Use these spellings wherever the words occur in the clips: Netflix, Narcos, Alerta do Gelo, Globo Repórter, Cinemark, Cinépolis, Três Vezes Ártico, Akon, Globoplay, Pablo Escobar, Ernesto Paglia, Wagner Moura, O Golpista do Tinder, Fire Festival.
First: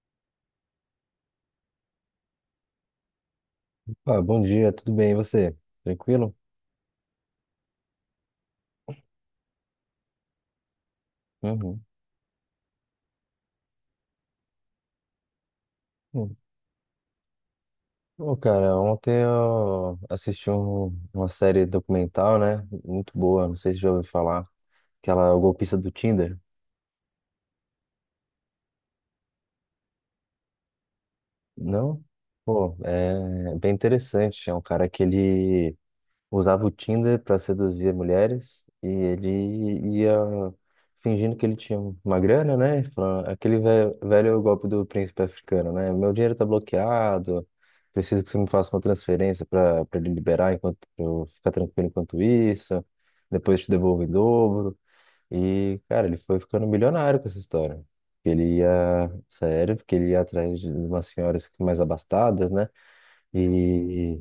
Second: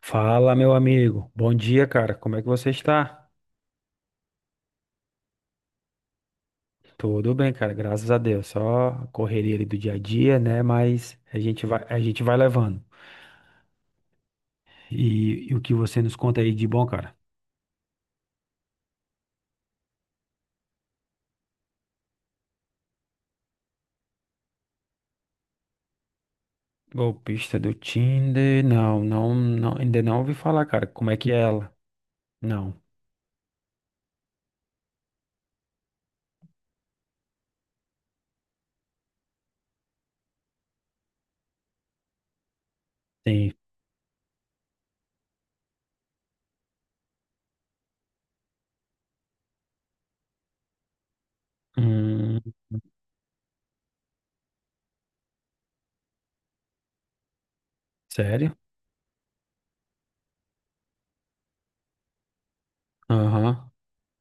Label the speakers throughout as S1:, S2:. S1: Fala, meu amigo. Bom dia, cara. Como é que você está?
S2: Ah, bom dia, tudo bem? E você? Tranquilo?
S1: Tudo bem, cara. Graças a Deus. Só a correria ali do dia a dia, né? Mas a gente vai,
S2: Uhum.
S1: a gente vai levando. E o que você nos
S2: Hum.
S1: conta aí de bom, cara?
S2: Ô, cara, ontem eu assisti uma série documental, né? Muito boa, não sei se já ouviu falar. Aquela O Golpista do Tinder.
S1: Golpista do Tinder? Não, não, não, ainda não ouvi falar, cara. Como é que é ela?
S2: Não? Pô,
S1: Não.
S2: é bem interessante. É um cara que ele usava o Tinder para seduzir mulheres e ele ia fingindo que ele tinha uma grana, né? Falando,
S1: Tem.
S2: aquele velho golpe do príncipe africano, né? Meu dinheiro tá bloqueado, preciso que você me faça uma transferência para ele liberar enquanto eu ficar tranquilo enquanto
S1: Hum,
S2: isso. Depois te devolvo em dobro. E, cara, ele foi ficando milionário com essa história.
S1: sério?
S2: Ele ia, sério, porque ele ia atrás de umas senhoras mais abastadas, né?
S1: Aham.
S2: E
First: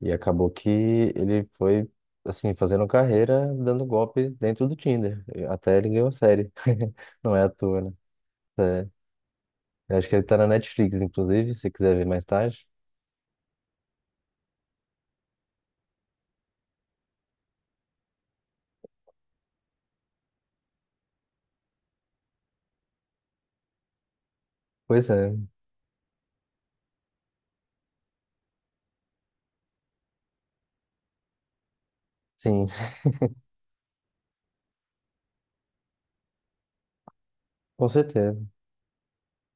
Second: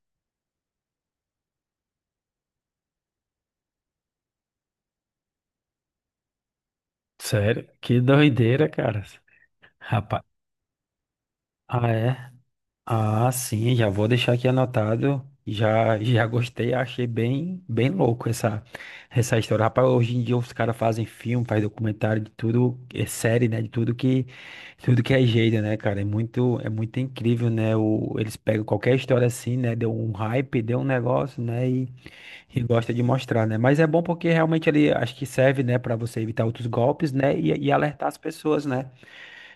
S2: e acabou que ele foi, assim, fazendo carreira, dando golpe dentro do Tinder. Até ele ganhou a série. Não é à
S1: Sério?
S2: toa, né?
S1: Que doideira,
S2: É.
S1: cara.
S2: Eu acho que
S1: Rapaz.
S2: ele tá na Netflix, inclusive, se
S1: Ah,
S2: quiser ver mais
S1: é?
S2: tarde.
S1: Ah, sim, já vou deixar aqui anotado. Já gostei, achei bem, bem louco essa história. Rapaz, hoje em dia os caras fazem filme, fazem documentário de tudo, é série, né? De tudo que, tudo
S2: Pois
S1: que é
S2: é,
S1: jeito, né, cara? É muito incrível, né? Eles pegam qualquer história assim, né? Deu um hype, deu um negócio, né? E
S2: sim,
S1: gosta de mostrar, né? Mas é bom porque realmente ele acho que serve, né, para você evitar outros golpes, né? E
S2: com
S1: alertar as
S2: certeza.
S1: pessoas, né?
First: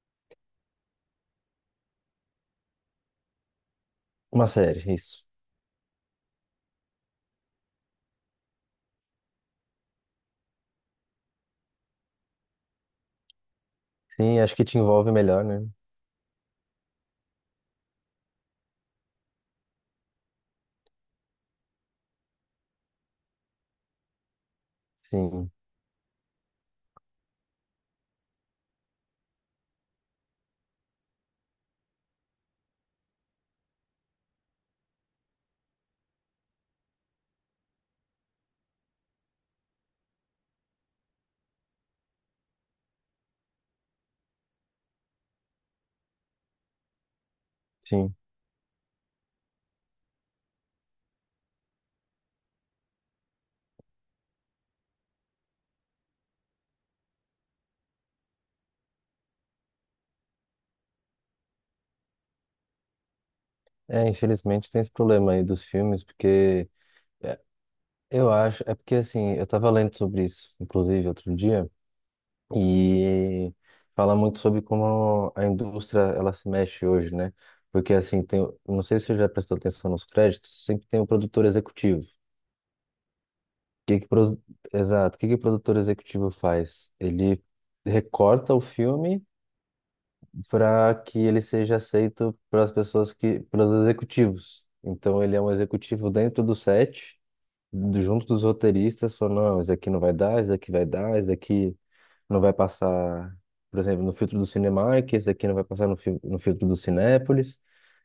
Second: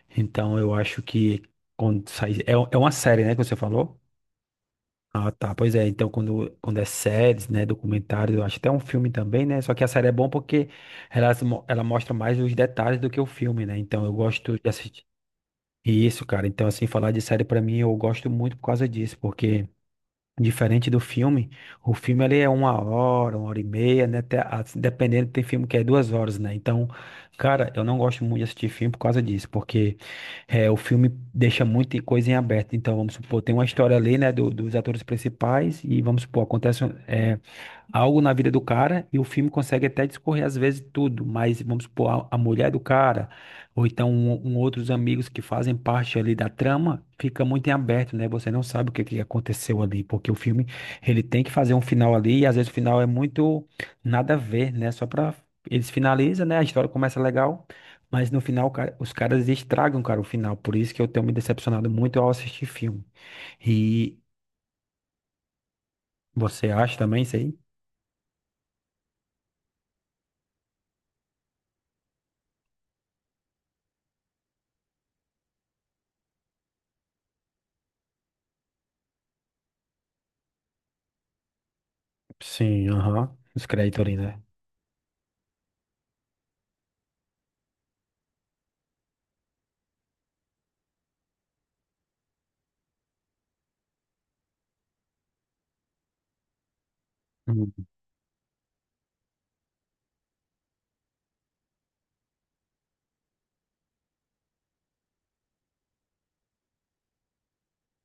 S1: Então eu acho que quando sai, é uma série, né, que você falou?
S2: Uma série, isso.
S1: Ah, tá. Pois é, então quando é séries, né, documentários, eu acho até um filme também, né? Só que a série é bom porque ela, ela mostra mais os detalhes do que o filme, né? Então eu
S2: Sim, acho
S1: gosto
S2: que
S1: de
S2: te
S1: assistir
S2: envolve melhor, né?
S1: isso, cara. Então, assim, falar de série pra mim, eu gosto muito por causa disso, porque. Diferente do filme, o filme ele é uma hora e meia, né? Até, dependendo, tem
S2: Sim,
S1: filme que é 2 horas, né? Então, cara, eu não gosto muito de assistir filme por causa disso, porque o filme deixa muita coisa em aberto. Então, vamos supor, tem uma história ali, né, dos atores principais, e vamos supor, acontece, algo na vida do cara e o filme consegue até discorrer às vezes tudo, mas vamos supor, a mulher do cara, ou então um outros amigos que fazem parte ali da trama, fica muito em aberto,
S2: sim.
S1: né? Você não sabe o que aconteceu ali, porque o filme, ele tem que fazer um final ali e às vezes o final é muito nada a ver, né? Só pra. Eles finalizam, né? A história começa legal, mas no final, cara, os caras estragam, cara, o final. Por isso que eu tenho me decepcionado muito ao assistir filme.
S2: É,
S1: E
S2: infelizmente tem esse problema aí dos filmes,
S1: você
S2: porque
S1: acha também isso
S2: é,
S1: aí?
S2: eu acho, é porque assim, eu tava lendo sobre isso, inclusive, outro dia. E fala muito sobre como a indústria ela se mexe hoje, né? Porque assim, tem, não sei se você já prestou atenção nos créditos, sempre tem o produtor executivo.
S1: Sim, aham. Os
S2: Que
S1: créditos
S2: que
S1: ali,
S2: pro-
S1: né?
S2: Exato, o que que o produtor executivo faz? Ele recorta o filme para que ele seja aceito pelas pessoas que, pelos executivos. Então ele é um executivo dentro do set,
S1: Hum.
S2: junto dos roteiristas, falando, não, esse aqui não vai dar, esse aqui vai dar, esse aqui não vai passar, por exemplo, no filtro do Cinemark, esse aqui não vai passar no, no filtro do Cinépolis,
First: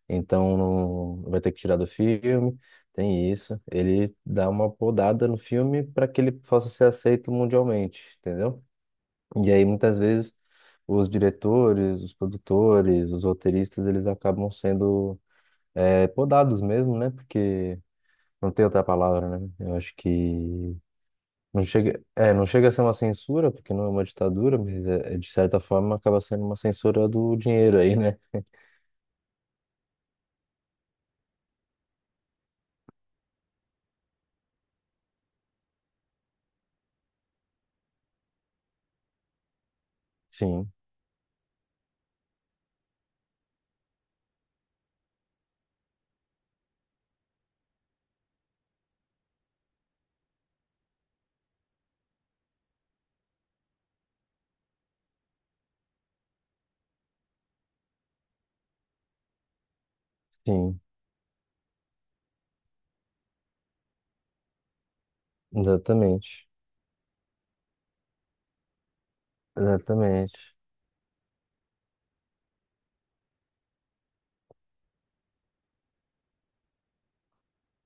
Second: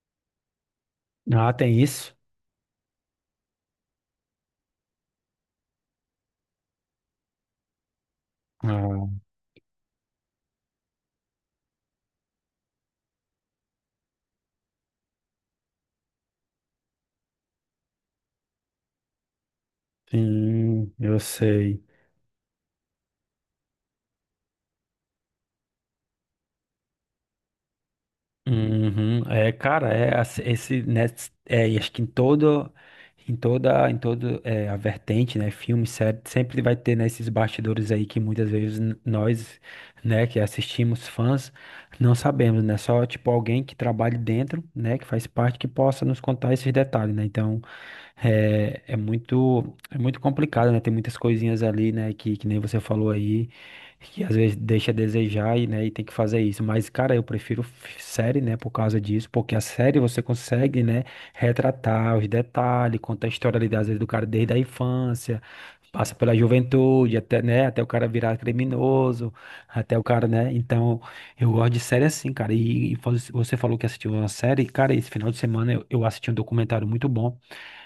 S2: então não vai
S1: Ah,
S2: ter que tirar
S1: tem
S2: do
S1: isso?
S2: filme. Tem isso. Ele dá uma podada no filme para que ele possa ser aceito mundialmente, entendeu?
S1: Ah,
S2: E aí muitas vezes os diretores, os produtores, os roteiristas, eles acabam sendo podados mesmo, né? Porque não tem outra palavra, né? Eu acho que
S1: sim, eu
S2: não
S1: sei.
S2: chega, é, não chega a ser uma censura, porque não é uma ditadura, mas é, é, de certa forma acaba sendo uma censura do dinheiro aí, né?
S1: Uhum. É, cara, esse, né, e acho que em toda a vertente, né, filme, série, sempre vai ter, né, esses bastidores aí que muitas vezes nós, né, que
S2: Sim,
S1: assistimos fãs, não sabemos, né, só, tipo, alguém que trabalhe dentro, né, que faz parte, que possa nos contar esses detalhes, né, então, é muito complicado, né, tem muitas coisinhas ali, né, que nem você falou aí, que às vezes deixa a desejar e, né, e tem que fazer isso. Mas, cara, eu prefiro série, né, por causa disso, porque a série você
S2: sim,
S1: consegue, né, retratar os detalhes, conta a história ali, às vezes, do cara desde a infância, passa pela
S2: exatamente,
S1: juventude, até, né, até o cara virar criminoso, até o cara,
S2: exatamente.
S1: né, então eu gosto de série assim, cara, e você falou que assistiu uma série, cara, esse final de semana eu assisti um documentário muito bom,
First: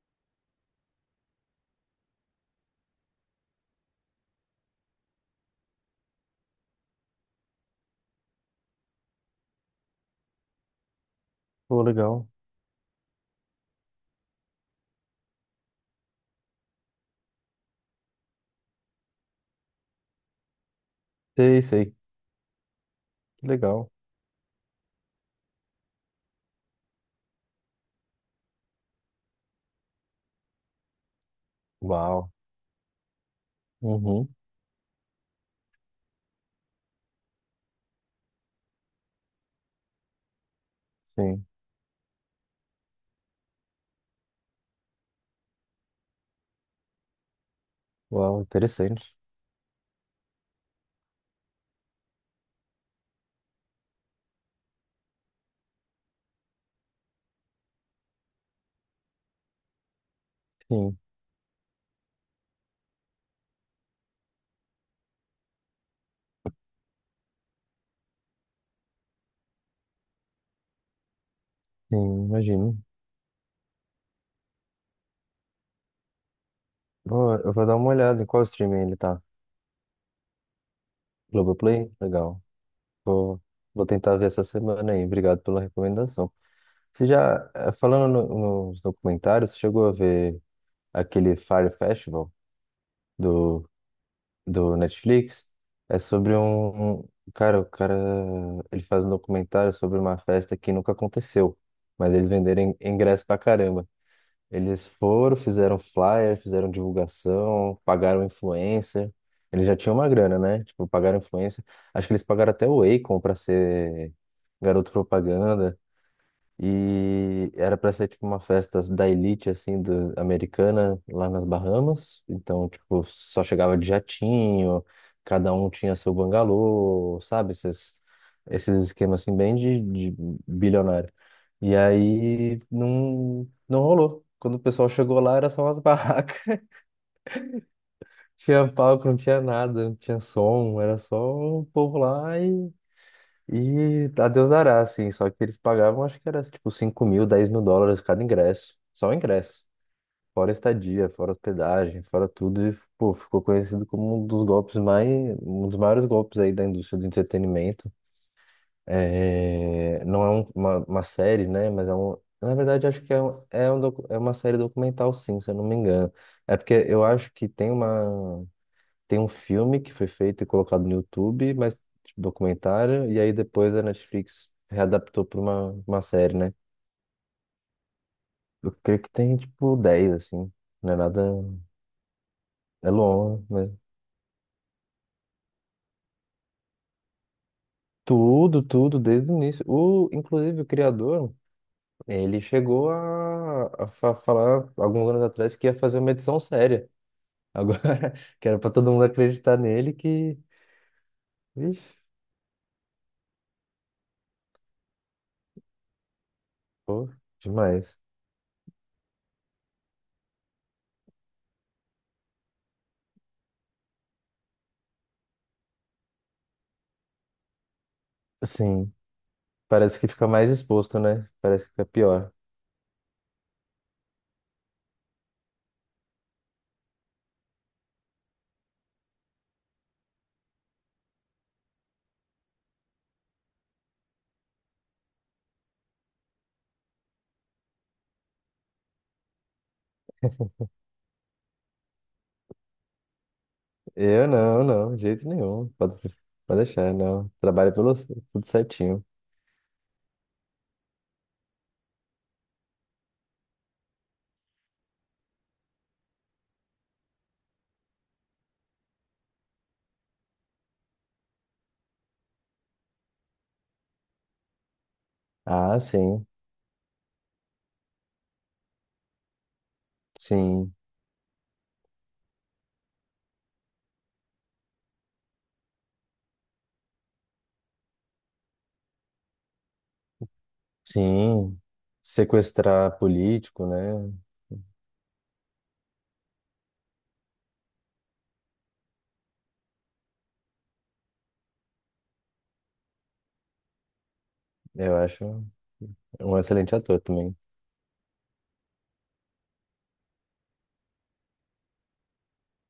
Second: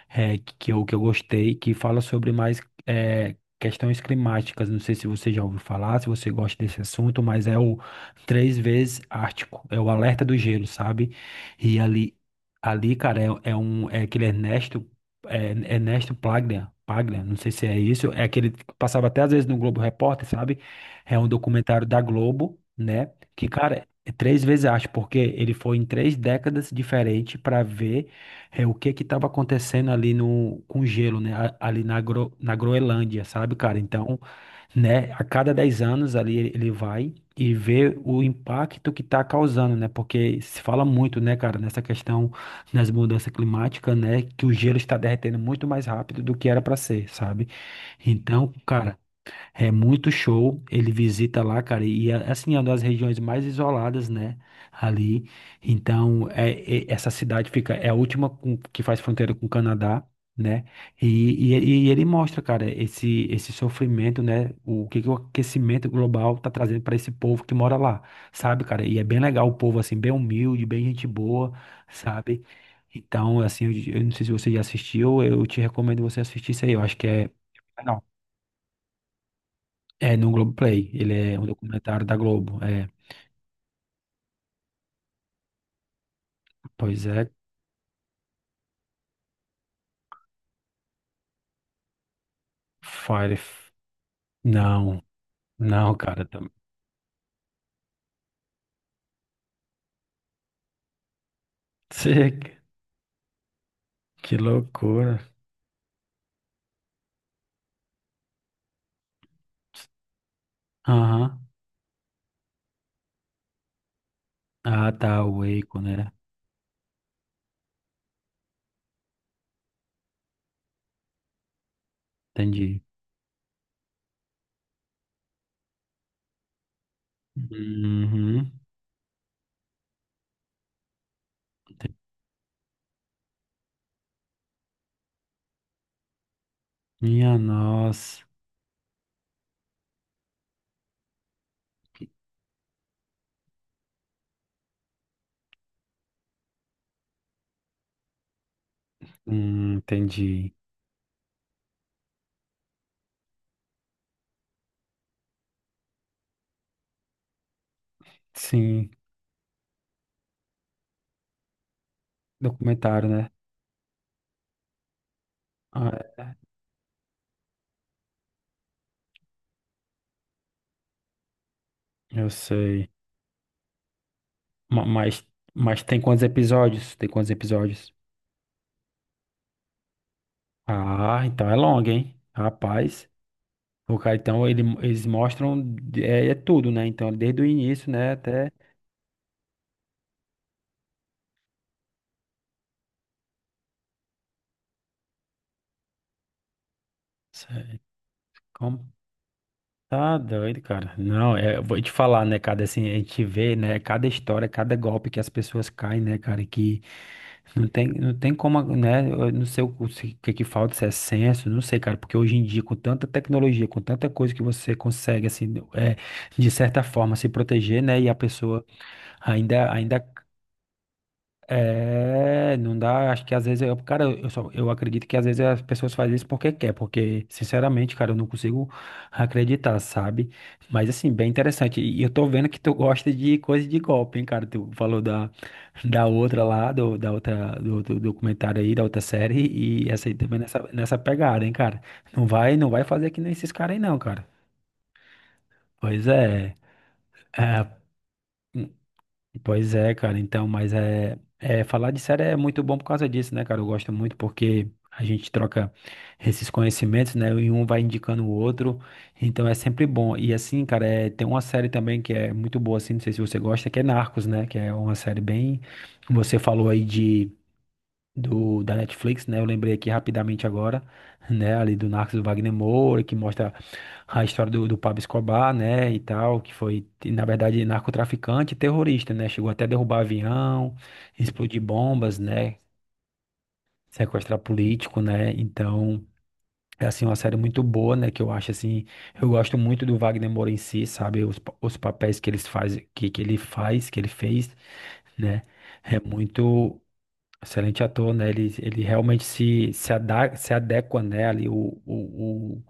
S1: que eu gostei, que fala sobre mais questões climáticas. Não sei se você já ouviu falar, se você gosta desse assunto, mas é o Três Vezes Ártico, é o Alerta do Gelo, sabe? E
S2: Pô,
S1: ali,
S2: legal.
S1: ali, cara, é aquele Ernesto, Ernesto Paglia, não sei se é isso, é aquele que passava até às vezes no Globo Repórter, sabe? É um
S2: Sei,
S1: documentário
S2: sei,
S1: da Globo, né?
S2: que
S1: Que, cara,
S2: legal.
S1: é 3 vezes arte, porque ele foi em 3 décadas diferentes para ver o que que estava acontecendo ali no com o gelo, né? Ali na,
S2: Uau.
S1: Gro, na Groenlândia, sabe, cara? Então,
S2: Uhum,
S1: né, a cada 10 anos ali ele vai e vê o impacto que está causando, né? Porque se fala muito, né,
S2: sim.
S1: cara, nessa questão das mudanças climáticas, né, que o gelo está derretendo muito mais rápido do que era para ser, sabe?
S2: Uau,
S1: Então, cara,
S2: interessante.
S1: é muito show, ele visita lá, cara, e é, assim, é uma das regiões mais isoladas, né, ali. Então, essa cidade fica, é a última que faz fronteira com o Canadá, né,
S2: Sim,
S1: e ele mostra, cara, esse sofrimento, né, o que, que o aquecimento global tá trazendo para esse povo que mora lá, sabe, cara, e é bem legal o povo, assim, bem humilde, bem gente boa,
S2: sim,
S1: sabe.
S2: imagino.
S1: Então, assim, eu, não sei se você já assistiu, eu te recomendo você assistir isso aí, eu acho que é.
S2: Pô, eu vou dar uma olhada em qual streaming ele tá.
S1: É no Globoplay. Ele é um
S2: Globoplay?
S1: documentário da
S2: Legal.
S1: Globo. É,
S2: Vou, vou tentar ver essa semana aí. Obrigado pela recomendação. Você
S1: pois é.
S2: já, falando nos documentários, você chegou a ver aquele Fire Festival
S1: Fire.
S2: do, do
S1: Não,
S2: Netflix,
S1: não,
S2: é
S1: cara.
S2: sobre
S1: Tá.
S2: cara, o cara. Ele faz um documentário sobre uma festa que nunca aconteceu, mas eles
S1: Cê-
S2: venderem ingresso pra caramba.
S1: Que
S2: Eles
S1: loucura.
S2: foram, fizeram flyer, fizeram divulgação, pagaram influencer. Eles já tinham uma grana, né? Tipo, pagaram
S1: Aham.
S2: influencer. Acho que eles pagaram até o Akon pra ser garoto
S1: Ah, tá. O
S2: propaganda.
S1: Waco, né?
S2: E era para ser tipo uma festa da elite assim do, americana lá nas Bahamas. Então,
S1: Entendi.
S2: tipo, só chegava de jatinho, cada um tinha seu bangalô, sabe? Esses,
S1: Uhum.
S2: esses esquemas assim bem de bilionário. E aí não rolou. Quando o pessoal chegou lá era só umas barracas.
S1: Minha nossa.
S2: Tinha palco, não tinha nada, não tinha som, era só o povo lá e a Deus dará, assim, só que eles pagavam, acho que era tipo 5.000, 10.000 dólares cada ingresso, só o ingresso, fora
S1: Entendi.
S2: estadia, fora hospedagem, fora tudo, e pô, ficou conhecido como um dos golpes mais, um dos maiores golpes aí da indústria do entretenimento.
S1: Sim,
S2: É, não é uma série, né, mas é um, na verdade acho
S1: documentário,
S2: que é,
S1: né?
S2: um, é, é uma série documental sim, se eu não me engano.
S1: Ah,
S2: É porque eu acho que tem uma tem um filme que foi feito e colocado no YouTube, mas tipo,
S1: eu sei.
S2: documentário, e aí depois a Netflix
S1: Ma-
S2: readaptou
S1: Mas,
S2: para
S1: mas tem
S2: uma
S1: quantos
S2: série, né?
S1: episódios? Tem quantos episódios?
S2: Eu creio que tem tipo 10 assim. Não é
S1: Ah,
S2: nada.
S1: então é longo, hein?
S2: É
S1: Rapaz.
S2: longo, mas.
S1: O cara, então, eles mostram é tudo, né? Então, desde o início, né, até.
S2: Tudo, tudo, desde o início. O, inclusive, o criador, ele chegou a, falar alguns anos atrás que ia fazer uma edição séria.
S1: Sei.
S2: Agora, que era pra
S1: Como?
S2: todo mundo acreditar nele,
S1: Tá
S2: que.
S1: doido, cara. Não, eu vou te
S2: Vixe,
S1: falar, né, cara? Assim, a gente vê, né, cada história, cada golpe que as pessoas caem, né, cara? Que
S2: pô,
S1: não tem,
S2: demais.
S1: não tem como, né? Eu não sei o, o que que falta, se é senso, não sei, cara. Porque hoje em dia, com tanta tecnologia, com tanta coisa que você consegue, assim, de certa forma, se proteger, né? E a pessoa
S2: Assim,
S1: ainda, ainda
S2: parece que fica mais exposto, né? Parece que fica pior.
S1: É, não dá, acho que às vezes eu, cara, eu só, eu acredito que às vezes as pessoas fazem isso porque quer, porque sinceramente, cara, eu não consigo acreditar, sabe? Mas assim, bem interessante. E eu tô vendo que tu gosta de coisa de golpe, hein, cara? Tu falou da outra lá, da outra, do documentário aí, da outra série, e essa aí também nessa pegada, hein, cara? Não vai fazer que nem esses caras aí, não, cara.
S2: Eu não, não, de jeito nenhum. Pode,
S1: Pois é.
S2: pode deixar, não.
S1: É,
S2: Trabalho pelo tudo certinho.
S1: pois é, cara, então, mas falar de série é muito bom por causa disso, né, cara? Eu gosto muito porque a gente troca esses conhecimentos, né? E um vai indicando o outro, então é sempre bom. E assim, cara, tem uma série também que é muito boa, assim, não sei se você gosta, que é Narcos, né? Que é uma série bem.
S2: Ah, sim,
S1: Você falou aí de do da Netflix, né? Eu lembrei aqui rapidamente
S2: sim,
S1: agora, né? Ali do Narcos do Wagner Moura, que mostra a história do Pablo Escobar, né? E tal, que foi, na verdade, narcotraficante e terrorista, né? Chegou até a derrubar avião,
S2: sim.
S1: explodir bombas, né?
S2: Sequestrar político, né?
S1: Sequestrar político, né? Então. É assim, uma série muito boa, né? Que eu acho assim, eu gosto muito do Wagner Moura em si, sabe? Os papéis que eles faz, que ele faz, que ele fez,
S2: Eu acho
S1: né? É
S2: um excelente
S1: muito.
S2: ator também.
S1: Excelente ator, né? Ele realmente se adequa, né? Ali o, o,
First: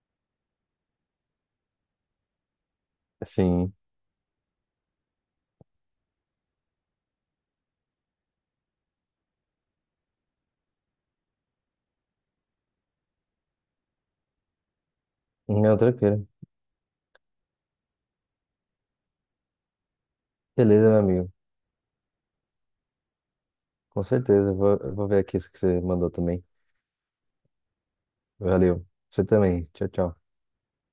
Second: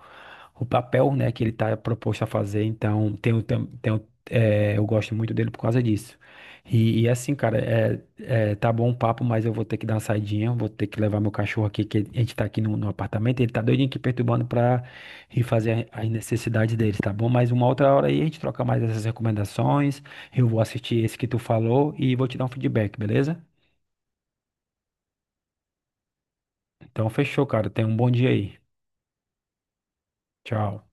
S1: o papel, né? Que ele está proposto a fazer. Então, tem, o- tem,
S2: Sim,
S1: tem, o- é, eu gosto muito dele por causa disso. E assim, cara, tá bom o papo, mas eu vou ter que dar uma saidinha. Vou ter que levar meu cachorro aqui, que a gente tá aqui no apartamento. Ele tá doidinho aqui perturbando pra ir
S2: não,
S1: fazer as
S2: tranquilo.
S1: necessidades dele, tá bom? Mas uma outra hora aí a gente troca mais essas recomendações. Eu vou
S2: Beleza, meu
S1: assistir esse que
S2: amigo.
S1: tu falou e vou te dar um feedback, beleza?
S2: Com certeza, eu vou ver aqui isso que você mandou também.
S1: Então, fechou, cara. Tenha um bom dia aí.
S2: Valeu. Você também. Tchau, tchau.
S1: Tchau.